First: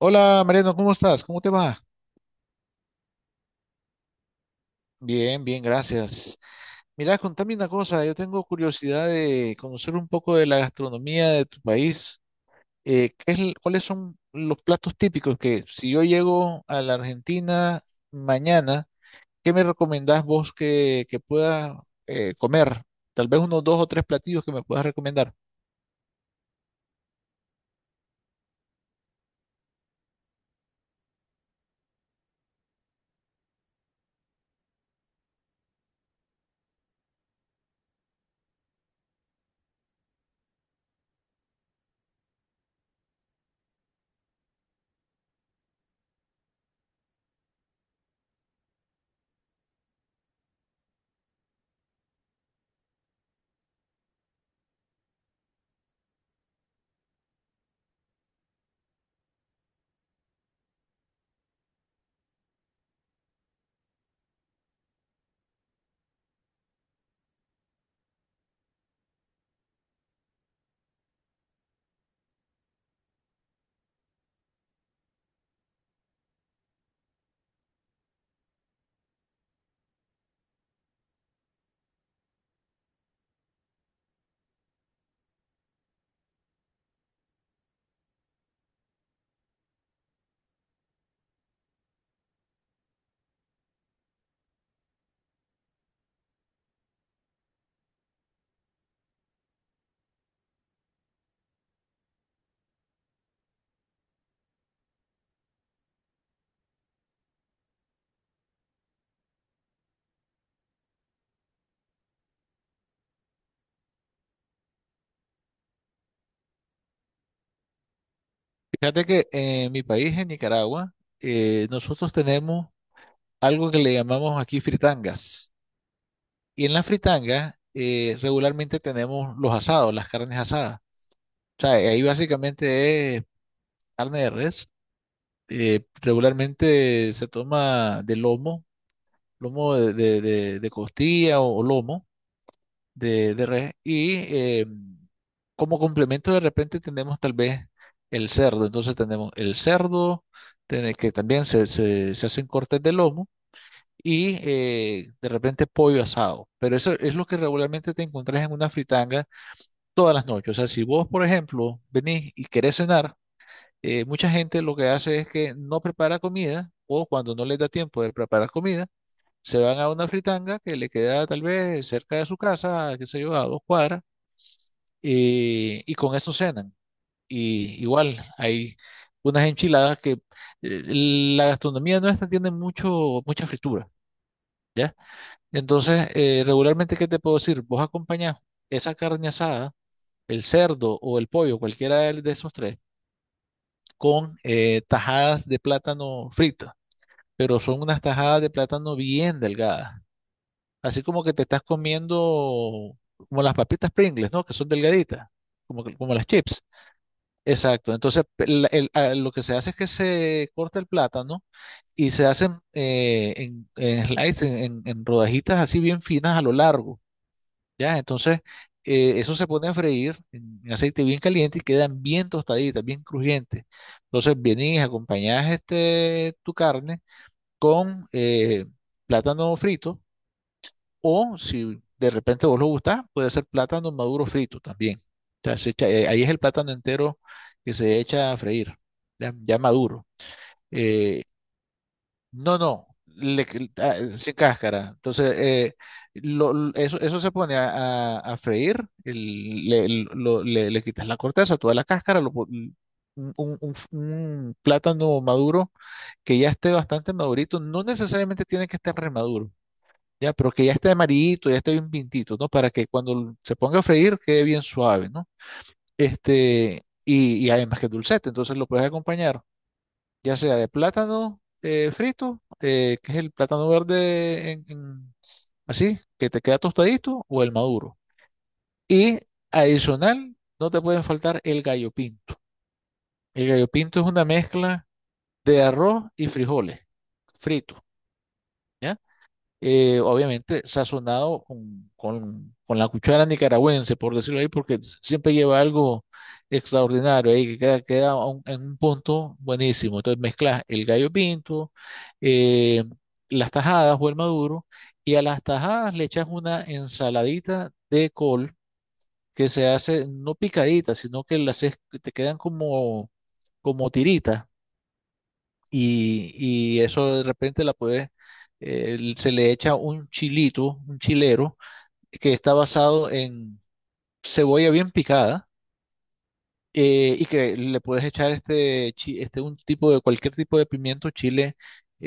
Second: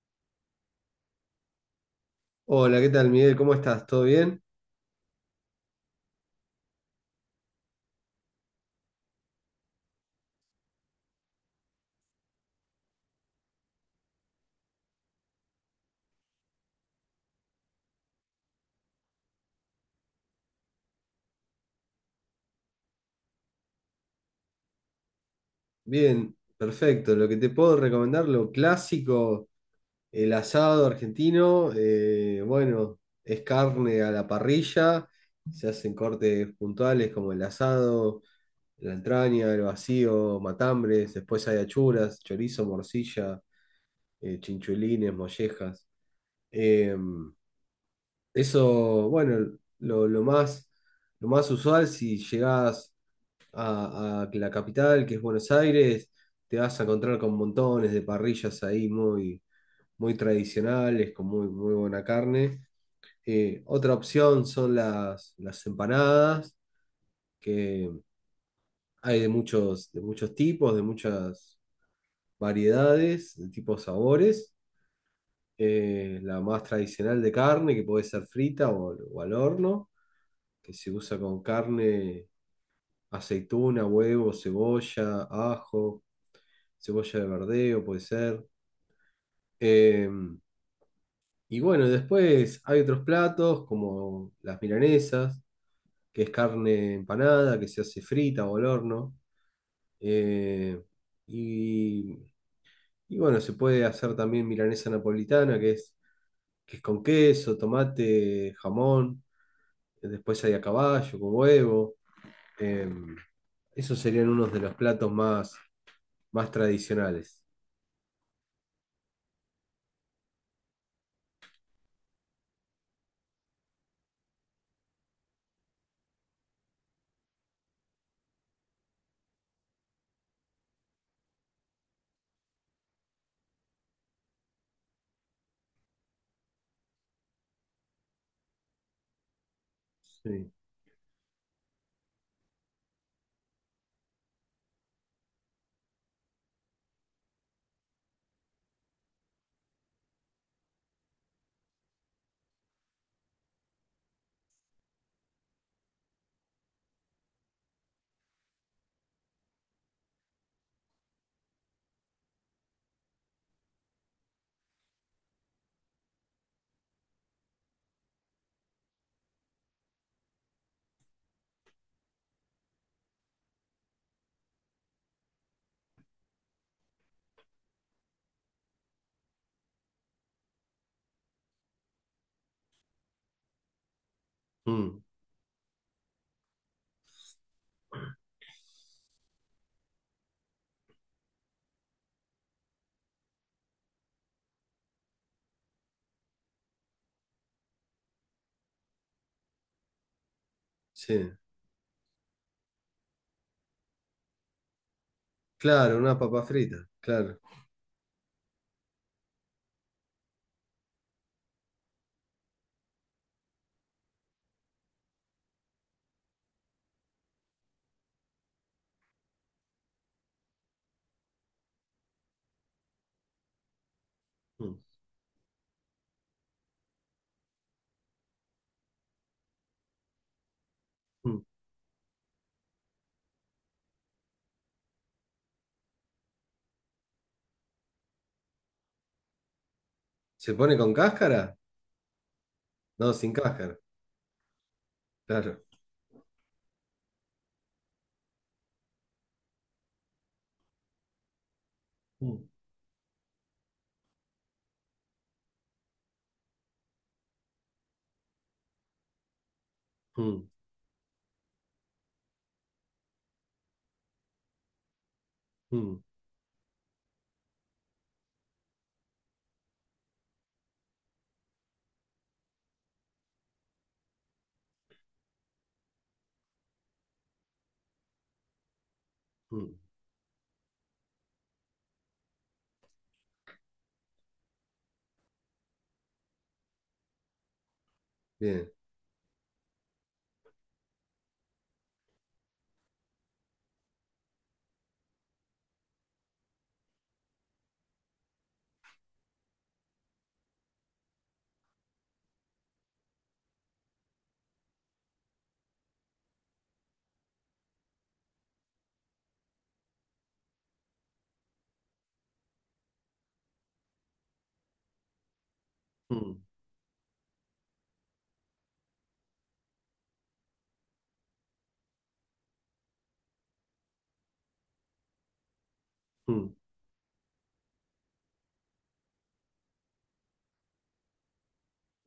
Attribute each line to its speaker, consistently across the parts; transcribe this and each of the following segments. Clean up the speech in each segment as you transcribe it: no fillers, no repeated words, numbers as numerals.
Speaker 1: Hola Mariano, ¿cómo estás? ¿Cómo te va?
Speaker 2: Hola, ¿qué tal, Miguel? ¿Cómo estás? ¿Todo bien?
Speaker 1: Bien, bien, gracias. Mira, contame una cosa, yo tengo curiosidad de conocer un poco de la gastronomía de tu país. ¿Qué es, cuáles son los platos típicos que si yo llego a la Argentina mañana, ¿qué me recomendás vos que pueda comer? Tal vez unos dos o tres platillos que me puedas recomendar.
Speaker 2: Bien, perfecto. Lo que te puedo recomendar, lo clásico, el asado argentino, bueno, es carne a la parrilla, se hacen cortes puntuales como el asado, la entraña, el vacío, matambres, después hay achuras, chorizo, morcilla, chinchulines, mollejas. Eh, eso, bueno, lo más usual si llegás a la capital, que es Buenos Aires. Te vas a encontrar con montones de parrillas ahí muy, muy tradicionales, con muy, muy buena carne. Otra opción son las empanadas, que hay de muchos tipos, de muchas variedades, de tipos sabores. La más tradicional de carne, que puede ser frita o al horno, que se usa con carne, aceituna, huevo, cebolla, ajo cebolla de verdeo, puede ser. Eh, y bueno, después hay otros platos como las milanesas, que es carne empanada, que se hace frita o al horno. Eh, y, y bueno, se puede hacer también milanesa napolitana, que es con queso, tomate, jamón. Después hay a caballo, con huevo. Eh, esos serían unos de los platos más tradicionales.
Speaker 1: Fíjate que en mi país, en Nicaragua, nosotros tenemos algo que le llamamos aquí fritangas. Y en la fritanga regularmente tenemos los asados, las carnes asadas. O sea, ahí básicamente es carne de res. Regularmente se toma de lomo, lomo de,
Speaker 2: Sí.
Speaker 1: de costilla o lomo de res. Y como complemento de repente tenemos tal vez el cerdo. Entonces tenemos el cerdo, que también se hacen cortes de lomo. Y de repente pollo asado. Pero eso es lo que regularmente te encontrás en una fritanga todas las noches. O sea, si vos, por ejemplo, venís y querés cenar, mucha gente lo que hace es que no prepara comida o cuando no les da tiempo de preparar comida, se van a una fritanga que le queda tal vez cerca de su casa, qué sé yo, a dos cuadras, y con eso cenan. Y igual hay unas enchiladas que la gastronomía nuestra tiene mucho, mucha fritura, ¿ya?
Speaker 2: Mm,
Speaker 1: Entonces, regularmente, ¿qué te puedo decir? Vos acompañás esa carne asada el cerdo o el pollo, cualquiera de esos tres, con tajadas de plátano frito pero son unas tajadas de plátano bien delgadas, así como
Speaker 2: sí.
Speaker 1: que te estás comiendo como las papitas Pringles, ¿no? Que son delgaditas, como,
Speaker 2: Claro,
Speaker 1: como
Speaker 2: una
Speaker 1: las
Speaker 2: papa
Speaker 1: chips.
Speaker 2: frita, claro.
Speaker 1: Exacto, entonces lo que se hace es que se corta el plátano y se hacen en slices, en rodajitas así bien finas a lo largo. Ya, entonces, eso se pone a freír en aceite bien caliente y quedan bien tostaditas, bien crujientes. Entonces, vienes
Speaker 2: Mm,
Speaker 1: y acompañas este, tu carne con plátano frito o
Speaker 2: mm.
Speaker 1: si de repente vos lo gustás, puede ser plátano maduro frito también. O sea, ahí es el plátano entero que se echa a freír, ya, ya maduro.
Speaker 2: ¿Se pone con
Speaker 1: Eh,
Speaker 2: cáscara?
Speaker 1: no, no,
Speaker 2: No, sin
Speaker 1: le-
Speaker 2: cáscara,
Speaker 1: ah, sin cáscara. Entonces,
Speaker 2: claro.
Speaker 1: eso, eso se pone a freír, le quitas la corteza, toda la cáscara, lo
Speaker 2: Mm,
Speaker 1: po- un, un- un plátano maduro que ya esté bastante madurito, no necesariamente tiene que estar remaduro, ya,
Speaker 2: mm,
Speaker 1: pero que ya esté amarillito, ya esté bien pintito, ¿no? Para que cuando se ponga a freír quede bien suave, ¿no?
Speaker 2: mm,
Speaker 1: Este, y además que es dulcete, entonces lo puedes acompañar ya sea de plátano frito, que es el plátano verde así, que te queda tostadito, o el maduro. Y
Speaker 2: mm.
Speaker 1: adicional, no te pueden faltar el gallo pinto. El gallo pinto es una mezcla de arroz y frijoles fritos,
Speaker 2: Bien.
Speaker 1: ¿ya? Obviamente sazonado con, con la cuchara nicaragüense, por decirlo ahí, porque siempre lleva algo extraordinario ahí, que queda, queda a en un punto buenísimo. Entonces mezclas el gallo pinto, eh, las tajadas o el maduro, y a las tajadas le echas una ensaladita de col que se hace no picadita, sino que las te quedan como, como tiritas
Speaker 2: Mm,
Speaker 1: y, y eso de repente la puedes, se le echa un chilito, un chilero, que está basado en cebolla bien picada,
Speaker 2: mm,
Speaker 1: y que le puedes echar este, este un tipo de cualquier tipo de pimiento chile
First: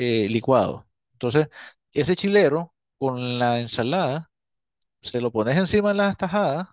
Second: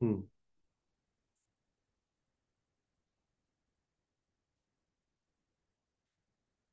Speaker 2: mm.
Speaker 1: licuado. Entonces, ese chilero con la ensalada, se lo pones encima de las tajadas,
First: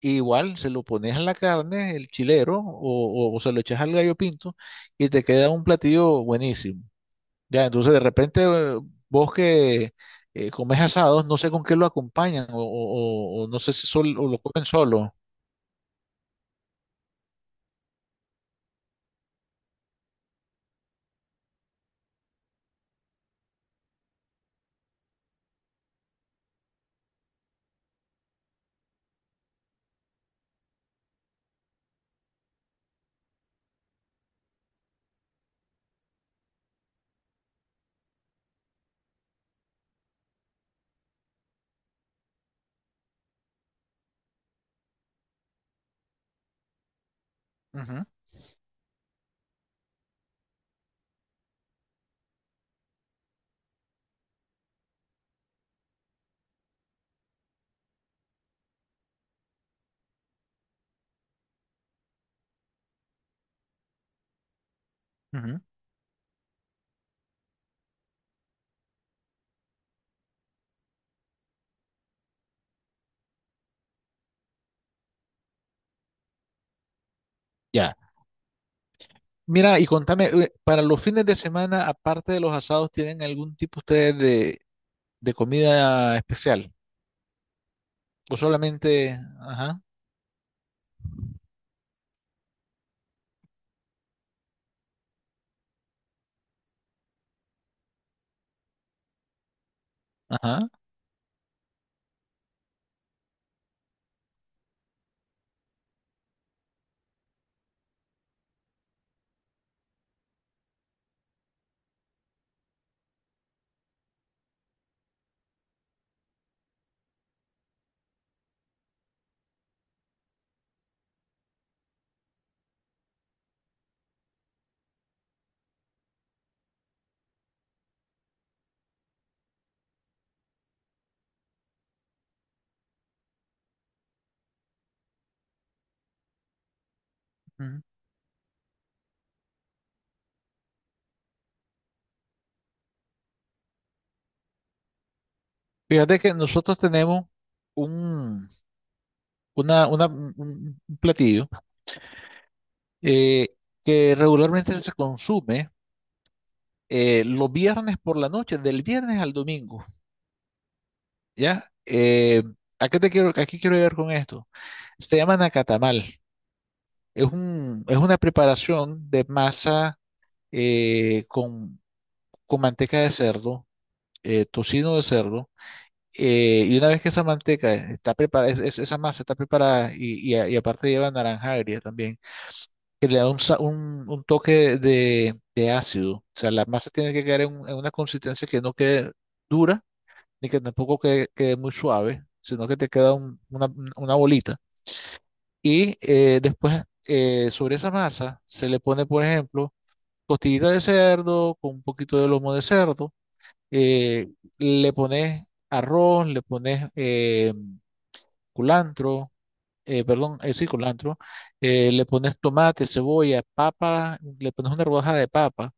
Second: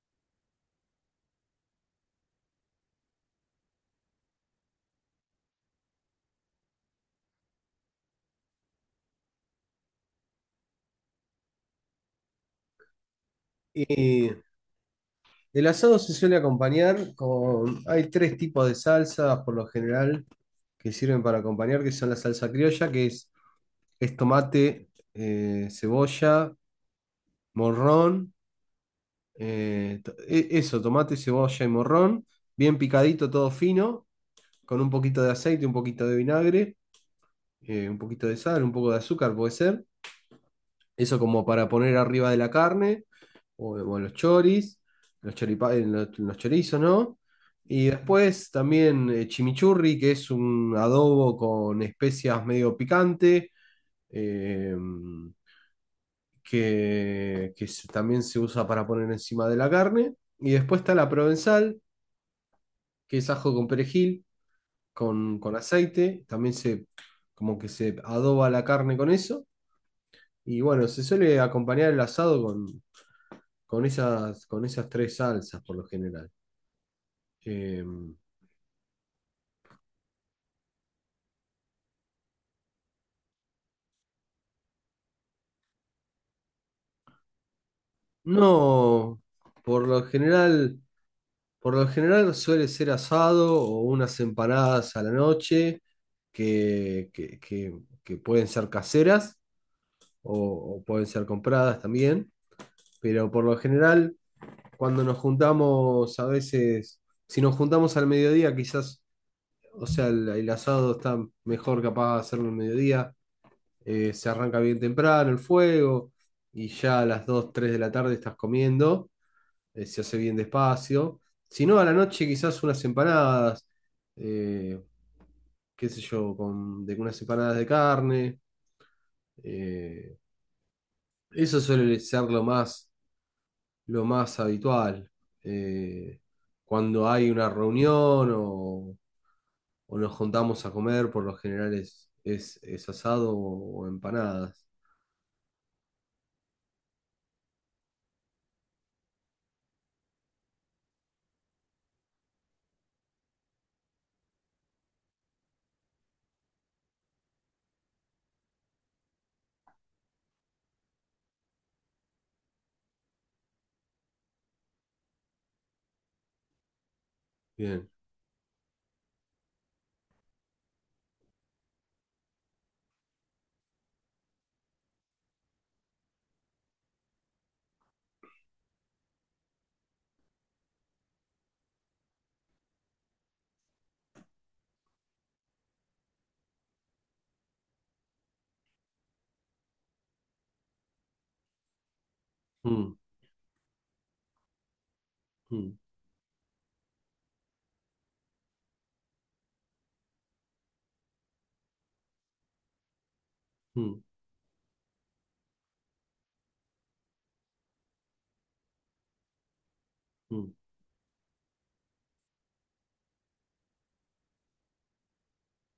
Speaker 1: e igual se lo pones a la carne, el chilero, o se lo echas al gallo pinto, y te queda un platillo buenísimo. Ya, entonces de repente vos que comes asados, no sé con qué lo acompañan o, no sé si o
Speaker 2: Y
Speaker 1: lo comen solo.
Speaker 2: el asado se suele acompañar Hay tres tipos de salsas por lo general que sirven para acompañar, que son la salsa criolla, que es tomate, cebolla, morrón, eso, tomate, cebolla y morrón, bien picadito, todo fino, con un poquito de aceite, un poquito de vinagre. Un poquito de sal, un poco de azúcar, puede ser. Eso como para poner arriba de la carne o los choris, en los chorizos, ¿no? Y
Speaker 1: Ujú,
Speaker 2: después también chimichurri, que es un adobo con especias medio picante, eh, también se usa para poner encima de la carne. Y después está la provenzal, que es ajo con perejil, con,
Speaker 1: ujú.
Speaker 2: aceite. También, como que se adoba la carne con eso. Y bueno, se suele acompañar el asado con esas tres salsas por lo general. Eh,
Speaker 1: Ya. Mira, y contame, para los fines de semana, aparte de los asados, ¿tienen algún tipo ustedes de comida especial? O solamente,
Speaker 2: no,
Speaker 1: ajá,
Speaker 2: por lo general, por lo general suele ser asado o unas empanadas a la noche que, que- que- que pueden ser caseras
Speaker 1: ajá.
Speaker 2: o pueden ser compradas también. Pero por lo general, cuando nos juntamos a veces, si nos juntamos al mediodía, quizás, o sea, el asado está mejor capaz de hacerlo al mediodía, se arranca bien temprano el fuego y ya a las 2 3 de la tarde estás comiendo, se hace bien despacio. Si no, a la noche quizás unas empanadas, eh, qué sé yo, unas empanadas de carne. eh, eso suele ser lo más habitual. eh, cuando hay una
Speaker 1: ujú.
Speaker 2: reunión o nos juntamos a comer, por lo general es asado o empanadas.
Speaker 1: Fíjate que nosotros tenemos un, una- un platillo eh, que regularmente se consume. Eh, los viernes por la noche, del viernes al domingo, ¿ya? ¿A qué te quiero, aquí quiero llegar con esto? Se llama nacatamal. Es un,
Speaker 2: Bien.
Speaker 1: es una preparación de masa eh, con, con manteca de cerdo, tocino de cerdo, y una vez que esa manteca está preparada, esa masa está preparada y, y aparte lleva naranja agria también, que le da un, un toque de ácido. O sea, la masa tiene que quedar en, en una consistencia que no quede dura ni que tampoco quede, quede muy suave, sino que te
Speaker 2: Mm,
Speaker 1: queda una bolita.
Speaker 2: mm,
Speaker 1: Y después sobre esa masa se le pone, por ejemplo, costillita de cerdo con un poquito de lomo de cerdo,
Speaker 2: mm,
Speaker 1: eh, le pones arroz, le pones culantro, perdón,
Speaker 2: mm,
Speaker 1: sí, culantro, le pones tomate, cebolla, papa, le pones una rodaja de papa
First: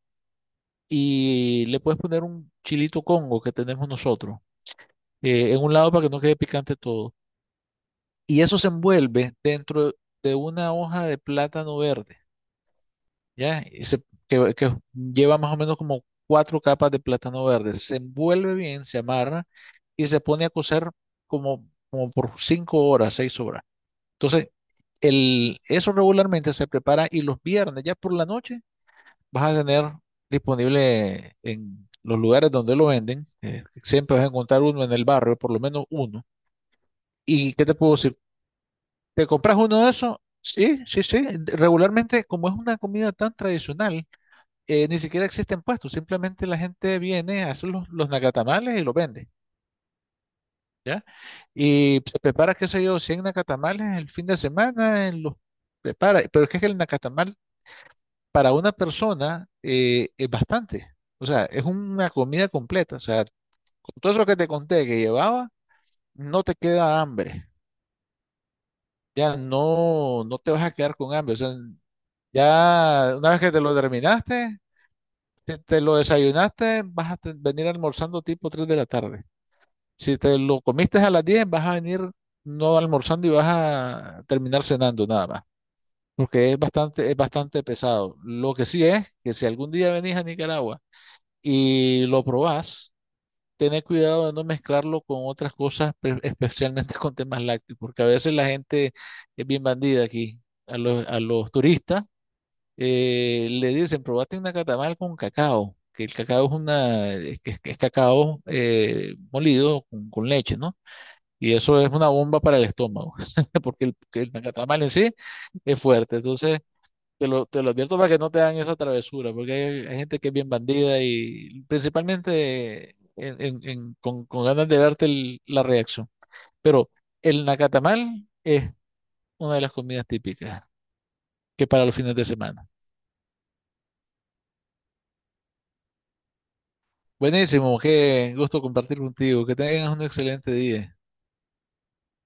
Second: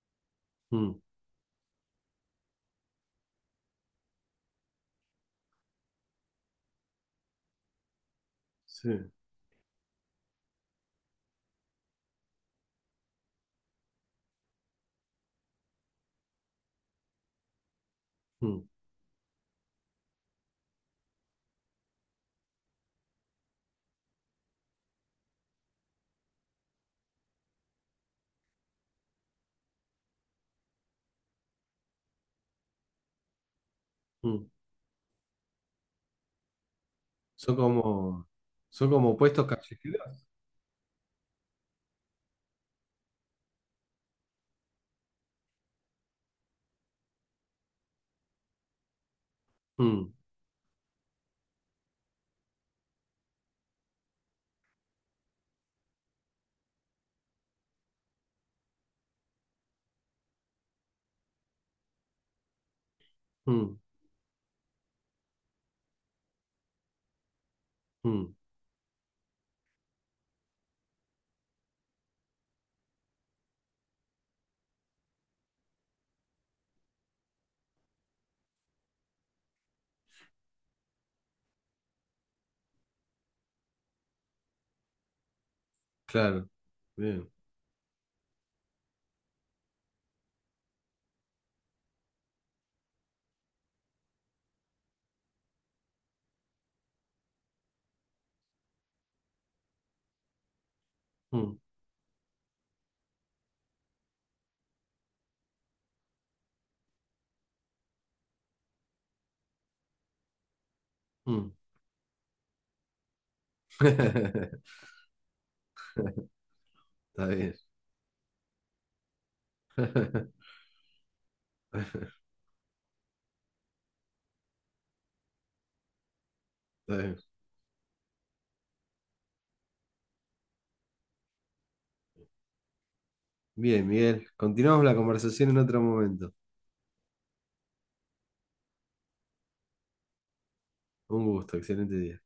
Speaker 2: mm.
Speaker 1: y le puedes poner un chilito congo que tenemos nosotros en un lado para que no quede picante todo. Y eso se
Speaker 2: Sí.
Speaker 1: envuelve dentro de una hoja de plátano verde, ¿ya? Y se- que lleva más o menos como 4 capas de plátano verde. Se envuelve
Speaker 2: Mm,
Speaker 1: bien, se amarra y se pone a cocer como, como por 5 horas, 6 horas. Entonces, eso regularmente se prepara y los viernes, ya por la noche, vas a tener disponible en los lugares donde lo venden. Eh, siempre vas a
Speaker 2: mm.
Speaker 1: encontrar uno en el barrio, por lo menos uno. ¿Y
Speaker 2: Son
Speaker 1: qué te puedo decir?
Speaker 2: como, son como
Speaker 1: ¿Te
Speaker 2: puestos
Speaker 1: compras uno de esos?
Speaker 2: callejeros.
Speaker 1: Sí, sí, sí. Regularmente, como es una comida tan tradicional, ni siquiera existen puestos. Simplemente la gente viene, hace los nacatamales y los vende,
Speaker 2: Mm,
Speaker 1: ¿ya? Y se prepara, qué sé yo, 100 nacatamales el fin de semana, los prepara. Pero es que el nacatamal para una persona es bastante. O sea, es una comida completa. O sea,
Speaker 2: mm,
Speaker 1: con todo eso que te conté que llevaba, no te queda hambre.
Speaker 2: mm.
Speaker 1: Ya no, no te vas a quedar con hambre. O sea, ya, una vez que te lo terminaste, si te lo desayunaste, vas a venir almorzando tipo 3 de la tarde. Si te lo comiste a las 10, vas a venir no almorzando y vas a terminar cenando nada más.
Speaker 2: Claro.
Speaker 1: Porque es
Speaker 2: Bien.
Speaker 1: bastante pesado. Lo que sí es que si algún día venís a Nicaragua y lo probás, tened cuidado de no mezclarlo con otras cosas, especialmente con temas lácteos, porque a veces la gente es bien bandida aquí. A a los
Speaker 2: Mm,
Speaker 1: turistas le dicen, probate una catamal con cacao, que el cacao es una, es, que es cacao molido con leche, ¿no? Y
Speaker 2: mm.
Speaker 1: eso es una bomba para el estómago, porque que el nacatamal en sí es fuerte. Entonces,
Speaker 2: Está bien.
Speaker 1: te lo advierto para que no te hagan esa travesura, porque hay gente
Speaker 2: Está
Speaker 1: que es bien bandida y principalmente con ganas de verte la reacción. Pero
Speaker 2: bien.
Speaker 1: el nacatamal es una de las comidas típicas que para los fines de semana.
Speaker 2: Bien, Miguel. Continuamos la conversación en otro momento.
Speaker 1: Buenísimo, qué gusto compartir contigo. Que tengas un excelente día.
Speaker 2: Un gusto. Excelente día.